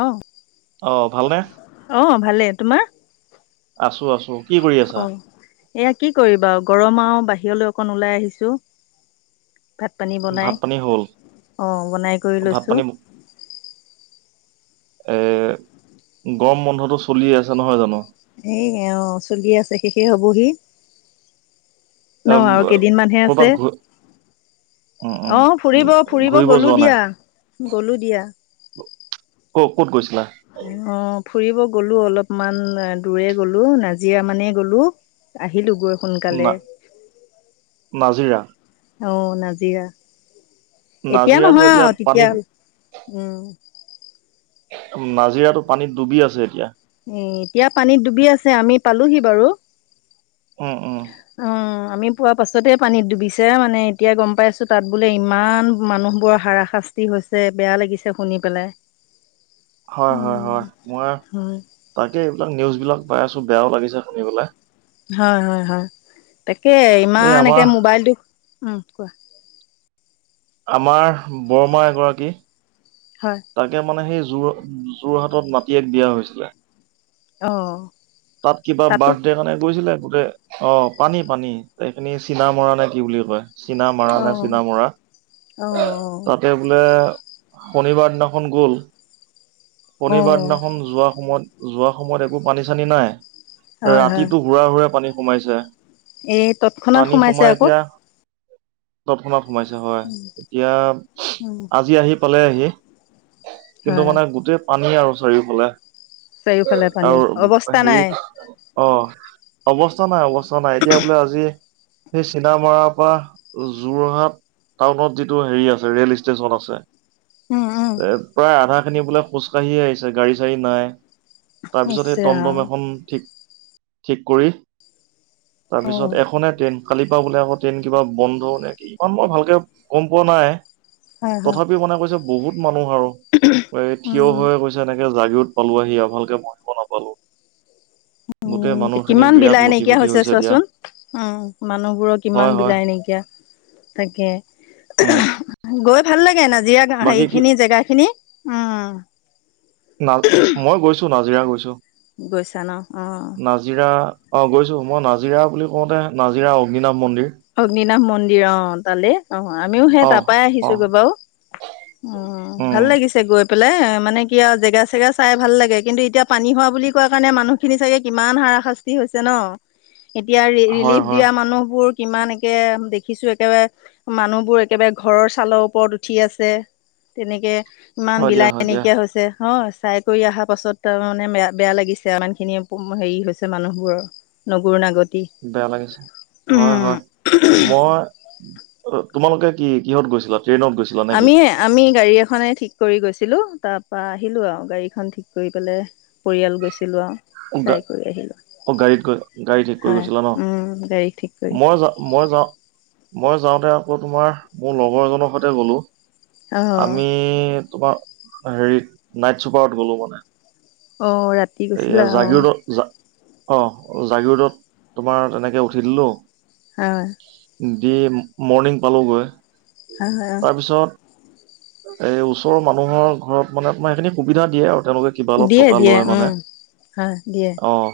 অঁ। অঁ, ভালনে? অঁ, ভালে তোমাৰ। আছো, আছো। কি কৰি আছা অঁ, এয়া কি কৰিবা গৰম আও বাহিৰলৈ অকন ওলাই আহিছোঁ। ভাত পানী ভাত বনাই পানী হ'ল অঁ, বনাই কৰি ভাত লৈছোঁ। পানী এ, গৰম বন্ধতটো চলি আছে নহয় জানো। এ, অ, চলি আছে শেষেই হবহি। ন এম, আৰু কেইদিনমানহে কৰ'বাত আছে। ঘূ উম উম অঁ, উম, ফুৰিব ফুৰিব ঘূৰিব গলো যোৱা নাই দিয়া, গলো দিয়া। ক, ক'ত গৈছিলা? অঁ, ফুৰিব গ'লো অলপমান দূৰে গ'লো নাজিৰা মানেই গ'লো। আহিলো গৈ না সোনকালে। নাজিৰা অঁ, নাজিৰা এতিয়া নাজিৰাটো নহয় আৰু তেতিয়া, পানীত উম। নাজিৰাটো পানীত ডুবি আছে এতিয়া। এ, এতিয়া পানীত ডুবি আছে আমি পালোহি বাৰু। উম। উম অঁ, আমি পোৱা পাছতে পানীত ডুবিছে মানে এতিয়া গম পাই আছো তাত বোলে ইমান মানুহ বোৰৰ হাৰা হা। শাস্তি হৈছে বেয়া লাগিছে, শুনি পেলাই। হয়, হয়, হয় মই হয়, তাকে এইবিলাক নিউজ বিলাক পাই আছোঁ বেয়াও লাগিছে শুনিবলৈ। হয়, হয়, হয় তাকে এই ইমান আমাৰ একে মোবাইলটো, উম। আমাৰ বৰমা এগৰাকী। হয়। তাকে মানে সেই যোৰ যোৰহাটত নাতিয়েক বিয়া হৈছিলে। অ', তাত কিবা তাতো বাৰ্থডে কাৰণে গৈছিলে গোটেই। অঁ, পানী পানী এইখিনি চীনা মৰা নে কি বুলি কয়। চীনা মৰা নে অ', চীনা মৰা অ', তাতেউ। বোলে শনিবাৰ দিনাখন গ'ল, শনিবাৰ অ', দিনাখন যোৱা সময়ত। যোৱা সময়ত একো পানী চানী নাই, হয়, হয় ৰাতিতো হুৰা হুৰা পানী সোমাইছে। এই তৎক্ষণাত পানী সোমাইছে সোমাই আকৌ। এতিয়া তৎক্ষণাত সোমাইছে হয়, এতিয়া উম, আজি আহি পালেহী। কিন্তু হয়, মানে গোটেই পানী আৰু চাৰিওফালে চাৰিওফালে পানী আৰু অৱস্থা নাই। হেৰিত। অঁ, অৱস্থা নাই অৱস্থা নাই এতিয়া বোলে আজি। সেই চীনামৰাৰ পৰা যোৰহাট। টাউনত যিটো হেৰি আছে, ৰেল ষ্টেচন আছে। উম, উম, এ, প্ৰায় আধা খিনি বোলে খোজকাঢ়িয়ে আহিছে গাড়ী চাড়ী নাই। ইচ তাৰপিছত এই ৰাম টমটম এখন ঠিক কৰি। তাৰপিছত অ', এখনেই ট্ৰেইন। কালি পা বোলে আকৌ ট্ৰেইন কিবা বন্ধ নে কি! ইমান মই ভালকে গম পোৱা নাই। হয়, হয়, তথাপিও মানে কৈছে, বহুত মানুহ আৰু এই থিয় উম। হৈয়ে গৈছে। এনেকে জাগিৰোড পালোহি আৰু ভালকে বহিব নাপালো। গোটেই উম, মানুহখিনি কিমান বিৰাট বিলাই লটি নাইকিয়া ঘটি হৈছে দিয়া চোৱাচোন। উম, মানুহবোৰৰ হয় কিমান হয় বিলাই নাইকিয়া উম তাকে। গৈ ভাল লাগে। নাজিৰাত বাকী হেৰি কি খিনি জেগা খিনি। উম। না মই গৈছো নাজিৰা গৈছো। গৈছা ন! অহ। নাজিৰা! অ, গৈছো। মই নাজিৰা বুলি কওঁতে নাজিৰা অগ্নিনাম মন্দিৰ। অগ্নিনাভ মন্দিৰ, অ, তালে। অহ, আমিও সেই অ তাৰপাই অ আহিছোগৈ বাৰু! উম, ভাল লাগিছে গৈ পেলাই মানে কি আৰু জেগা-চেগা চাই ভাল লাগে। কিন্তু এতিয়া পানী হোৱা বুলি কোৱা কাৰণে মানুহখিনি চাগে কিমান হাৰাশাস্তি হৈছে ন! এতিয়া হয় ৰিলিফ হয় দিয়া মানুহবোৰ কিমান একে দেখিছো, একেবাৰে মানুহবোৰ একেবাৰে ঘৰৰ ছালৰ ওপৰত উঠি আছে। তেনেকে ইমান হয় দিয়া হয় বিলাই দিয়া নাইকিয়া হৈছে, হয়, চাই কৰি অহা পাছত তাৰ মানে বেয়া-বেয়া লাগিছে, ইমান খিনি হেৰি হৈছে মানুহবোৰৰ নগৰু নাগতি, বেয়া লাগিছে হয় উম। হয় মই, তোমালোকে কি কিহত গৈছিলা? ট্ৰেইনত গৈছিলা! নে কি আমি এয়া আমি গাড়ী এখনে ঠিক কৰি গৈছিলো। তাৰ পৰা আহিলো আৰু গাড়ীখন ঠিক কৰি পেলাই পৰিয়াল গৈছিলো আৰু, চাই কৰি আহিলো। অ, গাড়ীত গৈ জগাড়ী ঠিক কৰি হয় গৈছিলা ন! উম গাড়ী ঠিক কৰি মই যাও, মই যাওঁ মই যাওঁতে আকৌ তোমাৰ, মোৰ লগৰ এজনৰ সৈতে গ'লো। অ আমি তোমাৰ হেৰিত নাইট চুপাৰত গ'লো মানে। অহ, ৰাতি! এয়া গৈছিলা অ জাগিৰোডত, অহ, জাগিৰোডত তোমাৰ তেনেকে উঠি দিলো। হয়। দি মৰ্ণিং পালোগৈ। হয় হয়, অ, তাৰপিছত এই ওচৰৰ মানুহৰ ঘৰত মানে তোমাৰ এইখিনি সুবিধা দিয়ে আৰু তেওঁলোকে। কিবা অলপ দিয়ে, দিয়ে, উম, হয় দিয়ে। অহ,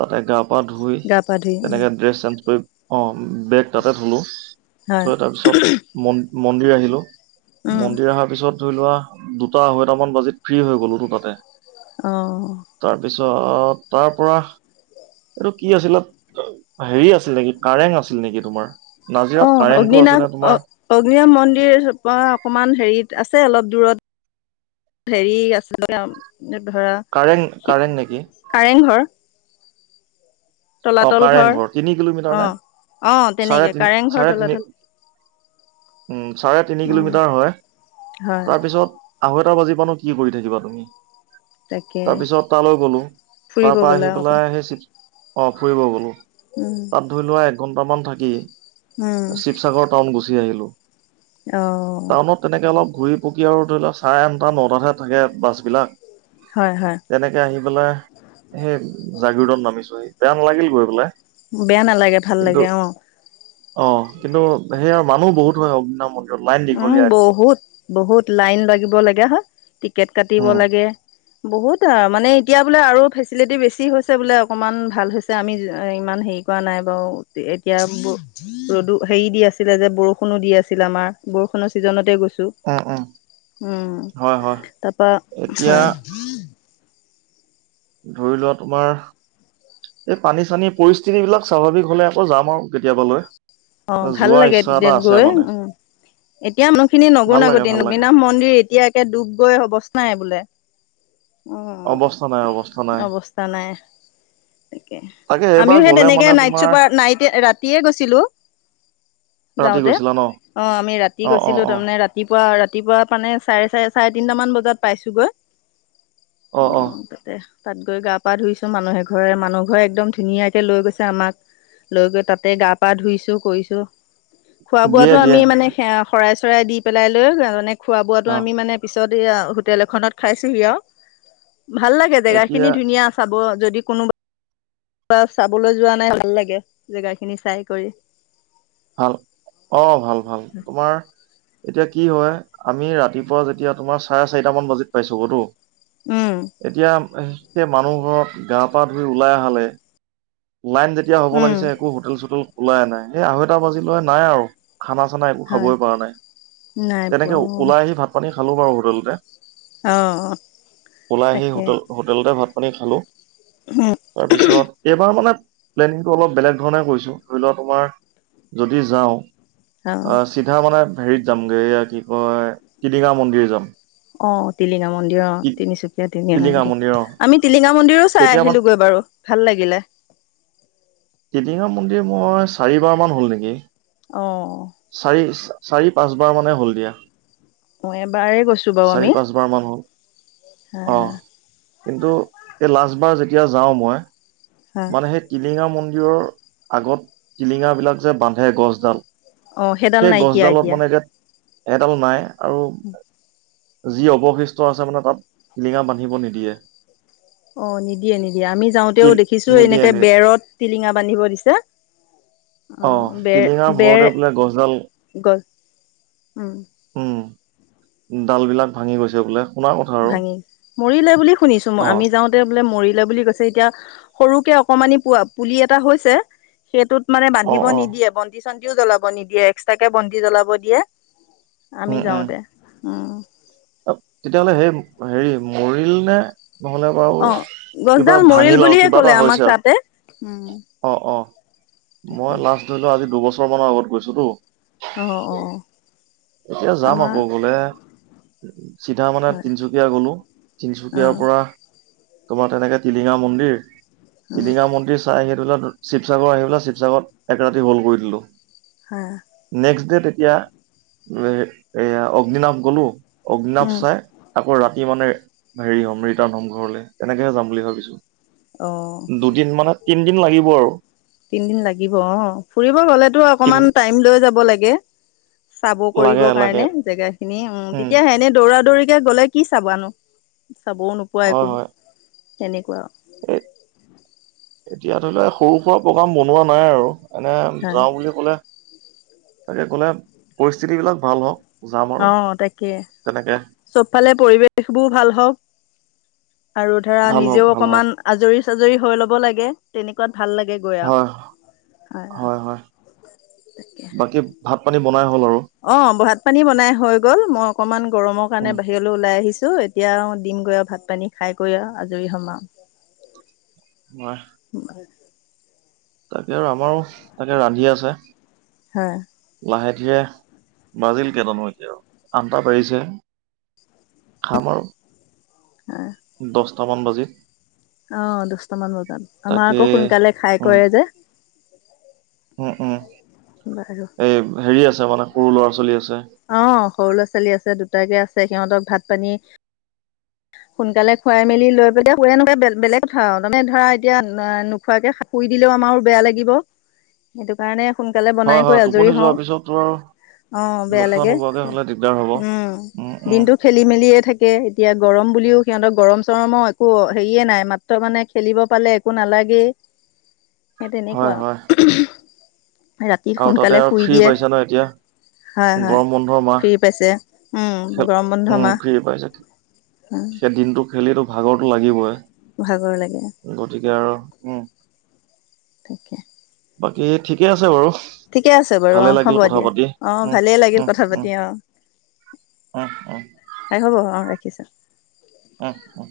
তাতে গা-পা ধুই, গা পা ধুই উম তেনেকে ড্ৰেছ চেঞ্জ কৰি অহ, বেগ তাতে থলোঁ, হয় থৈ তাৰপিছত মন-মন্দিৰ আহিলোঁ। উম মন্দিৰ অহাৰ পিছত ধৰি লোৱা দুটা-আঢ়ৈটামান বাজিত ফ্ৰী হৈ গ'লো তাতে। অহ। তাৰপিছত, তাৰ পৰা এইটো কি আছিল, হেৰি আছিল নেকি! কাৰেং আছিল নেকি তোমাৰ। অ নাজিৰাত কাৰেংটো আছে অগ্নিনাভ না অ তোমাৰ। অগ্নিনাভ মন্দিৰ অকমান হেৰিত আছে অলপ দূৰত। কাৰেং কাৰেং নেকি [unintelligible] কাৰেংঘৰ অ তলাতল কাৰেং ঘৰ। তিনি কিলোমিটাৰ নে অঁ, অঁ, চাৰে তেনেকৈ, তিনি কাৰেং ঘৰ, চাৰে তিনি তলাতল। উম, চাৰে তিনি উম কিলোমিটাৰ হয়, হয় তাৰপিছত আঢ়ৈতা বাজি মানত কি কৰি থাকিবা তুমি? তাকে তাৰ পিছত তালৈ গ'লো। তাৰ ফুৰিব পৰা গ'লে আহি অকণ পেলাই অহ, ফুৰিব গ'লো। উম। তাত ধৰি লোৱা এক ঘন্টা মান থাকি উম শিৱসাগৰ টাউন গুচি আহিলো অহ টাউনত তেনেকে অলপ ঘূৰি পকি আৰু ধৰি লওক চাৰে আঠটা নটাতে থাকে বাছ বিলাক হয় হয় তেনেকে আহি পেলাই সেই জাগিৰোদত নামিছোহি বেয়া নালাগিল গৈ পেলাই বেয়া নালাগে ভাল লাগে অহ অহ কিন্তু সেইয়া মানুহ বহুত হয় অগ্নিনাভ মন্দিৰত লাইন উম দীঘলীয়া একদম। বহুত বহুত লাইন লাগিব লগিয়া হয় টিকেট কাটিব উম, লাগে বহুত মানে এতিয়া বোলে আৰু ফেচিলিটি বেছি হৈছে বোলে অকণমান ভাল হৈছে আমি ইমান হেৰি কোৱা নাই বাৰু এতিয়া ৰদো হেৰি দি আছিলে যে বৰষুণো দি আছিল আমাৰ বৰষুণৰ ছিজনতে গৈছো উম হয়, হয়। তাৰ পৰা এতিয়া হয় ধৰি লোৱা তোমাৰ এই পানী চানী পৰিস্থিতি বিলাক স্বাভাৱিক হলে আকৌ যাম আৰু কেতিয়াবালৈ অ ভাল যোৱা লাগে ইচ্ছা এটা তেতিয়া আছে গৈ মানে উম এতিয়া মানুহখিনি ভাল লাগে নগনাগতি ভাল লাগে অগ্নিনাভ মন্দিৰ এতিয়া একে ডুব গৈ অৱস্থা নাই বোলে অ অৱস্থা নাই অৱস্থা নাই অৱস্থা নাই তাকে তাকে এইবাৰ আমিও সেই গ'লে তেনেকে মানে নাইট তোমাৰ চুপাৰ নাইটে ৰাতিয়ে গৈছিলো ৰাতি যাওঁতে গৈছিলা ন অ আমি ৰাতি অ অ গৈছিলো অ তাৰমানে ৰাতি ৰাতিপুৱা ৰাতিপুৱা মানে চাৰে চাৰে চাৰে তিনটামান বজাত পাইছোগৈ অ অ উম তাকে তাত গৈ গা পা ধুইছো মানুহে এঘৰে মানুহ ঘৰে একদম ধুনীয়াকে লৈ গৈছে আমাক লৈ গৈ তাতে গা পা ধুইছো কৰিছো খোৱা দিয়ে বোৱাতো দিয়ে আমি মানে সেয়া শৰাই চৰাই দি পেলাই লৈ তাৰপানি খোৱা বোৱাটো অ আমি মানে পিছত সছয়া হোটেল এখনত খাইছোঁহি আও ভাল লাগে জেগা এতিয়া খিনি ধুনীয়া চাব যদি কোনোবা কোনোবা চাবলৈ যোৱা নাই ভাল লাগে জেগা খিনি চাই কৰি ভাল অ ভাল ভাল তোমাৰ এতিয়া কি হয় আমি ৰাতিপুৱা যেতিয়া তোমাৰ চাৰে চাৰিটা মান বাজিত পাইছো গৈতো উম এতিয়া সেই মানুহ ঘৰত গা পা ধুই ওলাই আহালে লাইন যেতিয়া হ'ব উম লাগিছে একো হোটেল চোটেল খোলাই নাই এই আঢ়ৈটা বাজিলে নাই আৰু খানা চানা এইবোৰ হয় খাবই পৰা নাই নাই পোৱা তেনেকে অ ওলাই আহি ভাত পানী খালো বাৰু হোটেলতে অ ওলাই আহি তাকে হোটেল হোটেলতে ভাত পানী খালো তাৰ পিছত এইবাৰ মানে প্লেনিংটো অলপ বেলেগ ধৰণে কৰিছো ধৰি লোৱা তোমাৰ যদি যাওঁ অ আ চিধা মানে হেৰিত যামগে এয়া কি কয় টিলিঙা মন্দিৰ যাম অ টিলিঙা মন্দিৰ অ তিনিচুকীয়া টিলিঙা মন্দিৰ আমি টিলিঙা মন্দিৰৰো চাই তেতিয়া মানে আহিলোগৈ বাৰু ভাল লাগিলে টিলিঙা মন্দিৰ মই চাৰিবাৰ মান হ'ল নেকি অ চাৰি চাৰি পাঁচবাৰ মানে হ'ল দিয়া মই এবাৰে গৈছো বাৰু চাৰি আমি পাঁচবাৰ মান হ'ল হা অ কিন্তু এই লাষ্টবাৰ যেতিয়া যাওঁ মই হা মানে সেই টিলিঙা মন্দিৰৰ আগত টিলিঙা বিলাক যে বান্ধে গছ ডাল অ সেইডাল সেই নাইকিয়া গছডালত মানে এতিয়া এডাল নাই, আৰু যি অৱশিষ্ট আছে মানে তাত টিলিঙা বান্ধিব নিদিয়ে। অঁ নিদিয়ে নিদিয়ে, আমি যাওঁতেও তিল দেখিছো নিদিয়ে এনেকে নিদিয়ে বেৰ ৰত টিলিঙা বান্ধিব দিছে, অ বে টিলিঙাৰ বেৰ ভৰতে বোলে গছডাল গল উম। উম, ডাল বিলাক ভাঙি গৈছে বোলে। শুনা কথা আৰু ভাঙি মৰিলে বুলি শুনিছো, মই অ আমি যাওঁ তে বোলে মৰিলে বুলি কৈছে এতিয়া সৰুকে অকমানি পোৱা পুলি এটা হৈছে। সেইটোত মানে অ বান্ধিব অ নিদিয়ে বন্তি চন্তিও জ্বলাব নিদিয়ে এক্সট্ৰাকে বন্তি জ্বলাব দিয়ে। আমি উম উম যাওঁতে উম। তেতিয়াহ'লে সেই হেৰি মৰিলা নে? নহলে বাৰু অ কিবা গছডাল মৰিল ভাঙিল আৰু বুলিয়ে কিবা ক'লে এটা আমাক হৈছে তাতে উম আৰু। অঁ অঁ, তাকে মই লাষ্ট ধৰি লও আজি দুবছৰ মানৰ আগত গৈছো তো। অ অ এতিয়া যাম আমাৰ আকৌ গলে। চিধা মানে হয় তিনচুকীয়া গলোঁ, অ তিনচুকীয়াৰ পৰা তোমাৰ তেনেকে টিলিঙা মন্দিৰ, অ টিলিঙা মন্দিৰ চাই আহি দিলা, শিৱসাগৰ আহি পেলাই শিৱসাগৰত এক ৰাতি হল কৰি দিলো। হয়। নেক্সট ডে তেতিয়া এয়া অগ্নিনাভ গ'লো, অগ্ননাাভ উম চাই আকৌ ৰাতিব মানে হেৰি হ'ম ৰিটাৰ্ণ হ'ম ঘৰলৈ তেনেকেহে যাম বুলি ভাবিছো। অ। দুদিন মানত তিনদিন লাগিব আৰু। তিনদিন লাগিব অঁ, ফুৰিবলৈ গলেতো তিন অকমান টাইম লৈ যাব লাগে। চাব লাগে কৰিবৰ লাগে কাৰণে জেগা খিনি উম, তেতিয়া এনেই দৌৰা দৌৰিকে গ'লে কি চাবনো চাবও নোপোৱা হয় একো। হয় তেনেকুৱা। এ এতিয়া ধৰি লোৱা সৰু সুৰা প্ৰগ্ৰাম বনোৱা নাই আৰু। এনে হা যাওঁ বুলি ক'লে তাকে ক'লে পৰিস্থিতিবিলাক ভাল হওক। অঁ তাকে চ'বফালে পৰিৱেশ বোৰ ভাল হওক। আৰু ধৰা ভাল হওঁক নিজেও ভাল হওঁক অকনমান আজৰি চাজৰি হৈ ল'ব লাগে, তেনেকুৱাত ভাল লাগে। গৈ আৰু হয় হয় হয়, বাকী ভাত পানী বনাই হ'ল আৰু। অঁ, ভাত পানী বনাই হৈ গ'ল, মই অকনমান গৰমৰ কাৰণে উম বাহি ৰলৈ ওলাই আহিছোঁ, এতিয়া দিম গৈ আৰু ভাত পানী খাই কৰি আজৰি হম আও। [inaudible] [inaudible] নোৱাৰে। তাকে আৰু আমাৰো তাকে ৰান্ধি আছে। হয়। লাহে ধীৰে, বাজিল কেইটানো এতিয়া আঠটা বাজিছে হে। খাম আৰু। অঁ। দশটামান বাজিল। অঁ দশটামান বজাত, আমাৰ তাকে আকৌ সোনকালে খাই উম কৰে যে। উম উম। বাৰু। এই হেৰি আছে মানে, সৰু ল'ৰা -ছোৱালী আছে। অ' সৰু ল'ৰা ছোৱালী আছে, দুটাকে আছে সিহঁতক ভাত পানী সোনকালে খুৱাই মেলি লৈ পেলাই শুৱে নুশুৱে বেলেগ কথা আৰু, মানে ধৰা এতিয়া নোখোৱাকে শুই দিলেও আমাৰো বেয়া লাগিব। সেইটো কাৰণে সোনকালে বনাই হয় কৰি হয় আজৰি টোপনি হওঁ। যোৱাৰ পিছত তো আৰু অ' বেয়া নোখোৱা লাগে, নোবোৱাকে হলে দিগদাৰ হ'ব উম' দিনটো খেলি মেলিয়ে থাকে। এতিয়া গৰম। বুলিও সিহঁতক গৰম চৰমৰ একো হেৰিয়ে নাই, মাত্ৰ মানে খেলিব পালে একো নালাগেই। সেই হয় তেনেকুৱা। হয় ৰাতি আৰু তাতে সোনকালে আৰু শুই ফ্ৰী দিয়ে। পাইছা ন এতিয়া হয় হয়, গৰম বন্ধৰ মাহ ফ্ৰী পাইছে, খেল গৰম বন্ধ মাহ। উম'। সে দিনটো খেলি তোৰ ভাগৰতো লাগিবই। ভাগৰ লাগে। গতিকে আৰু উম'। তাকে। বাকী ঠিকে আছে বাৰু। ঠিকে আছে বাৰু অ ভালে হ'ব লাগিল কথা দিয়া পাতি, অ ভালেই লাগিল উম' উম' কথা পাতি উম'। অ অহ, অহ। এ হ'ব অ ৰাখিছোঁ। উম উম।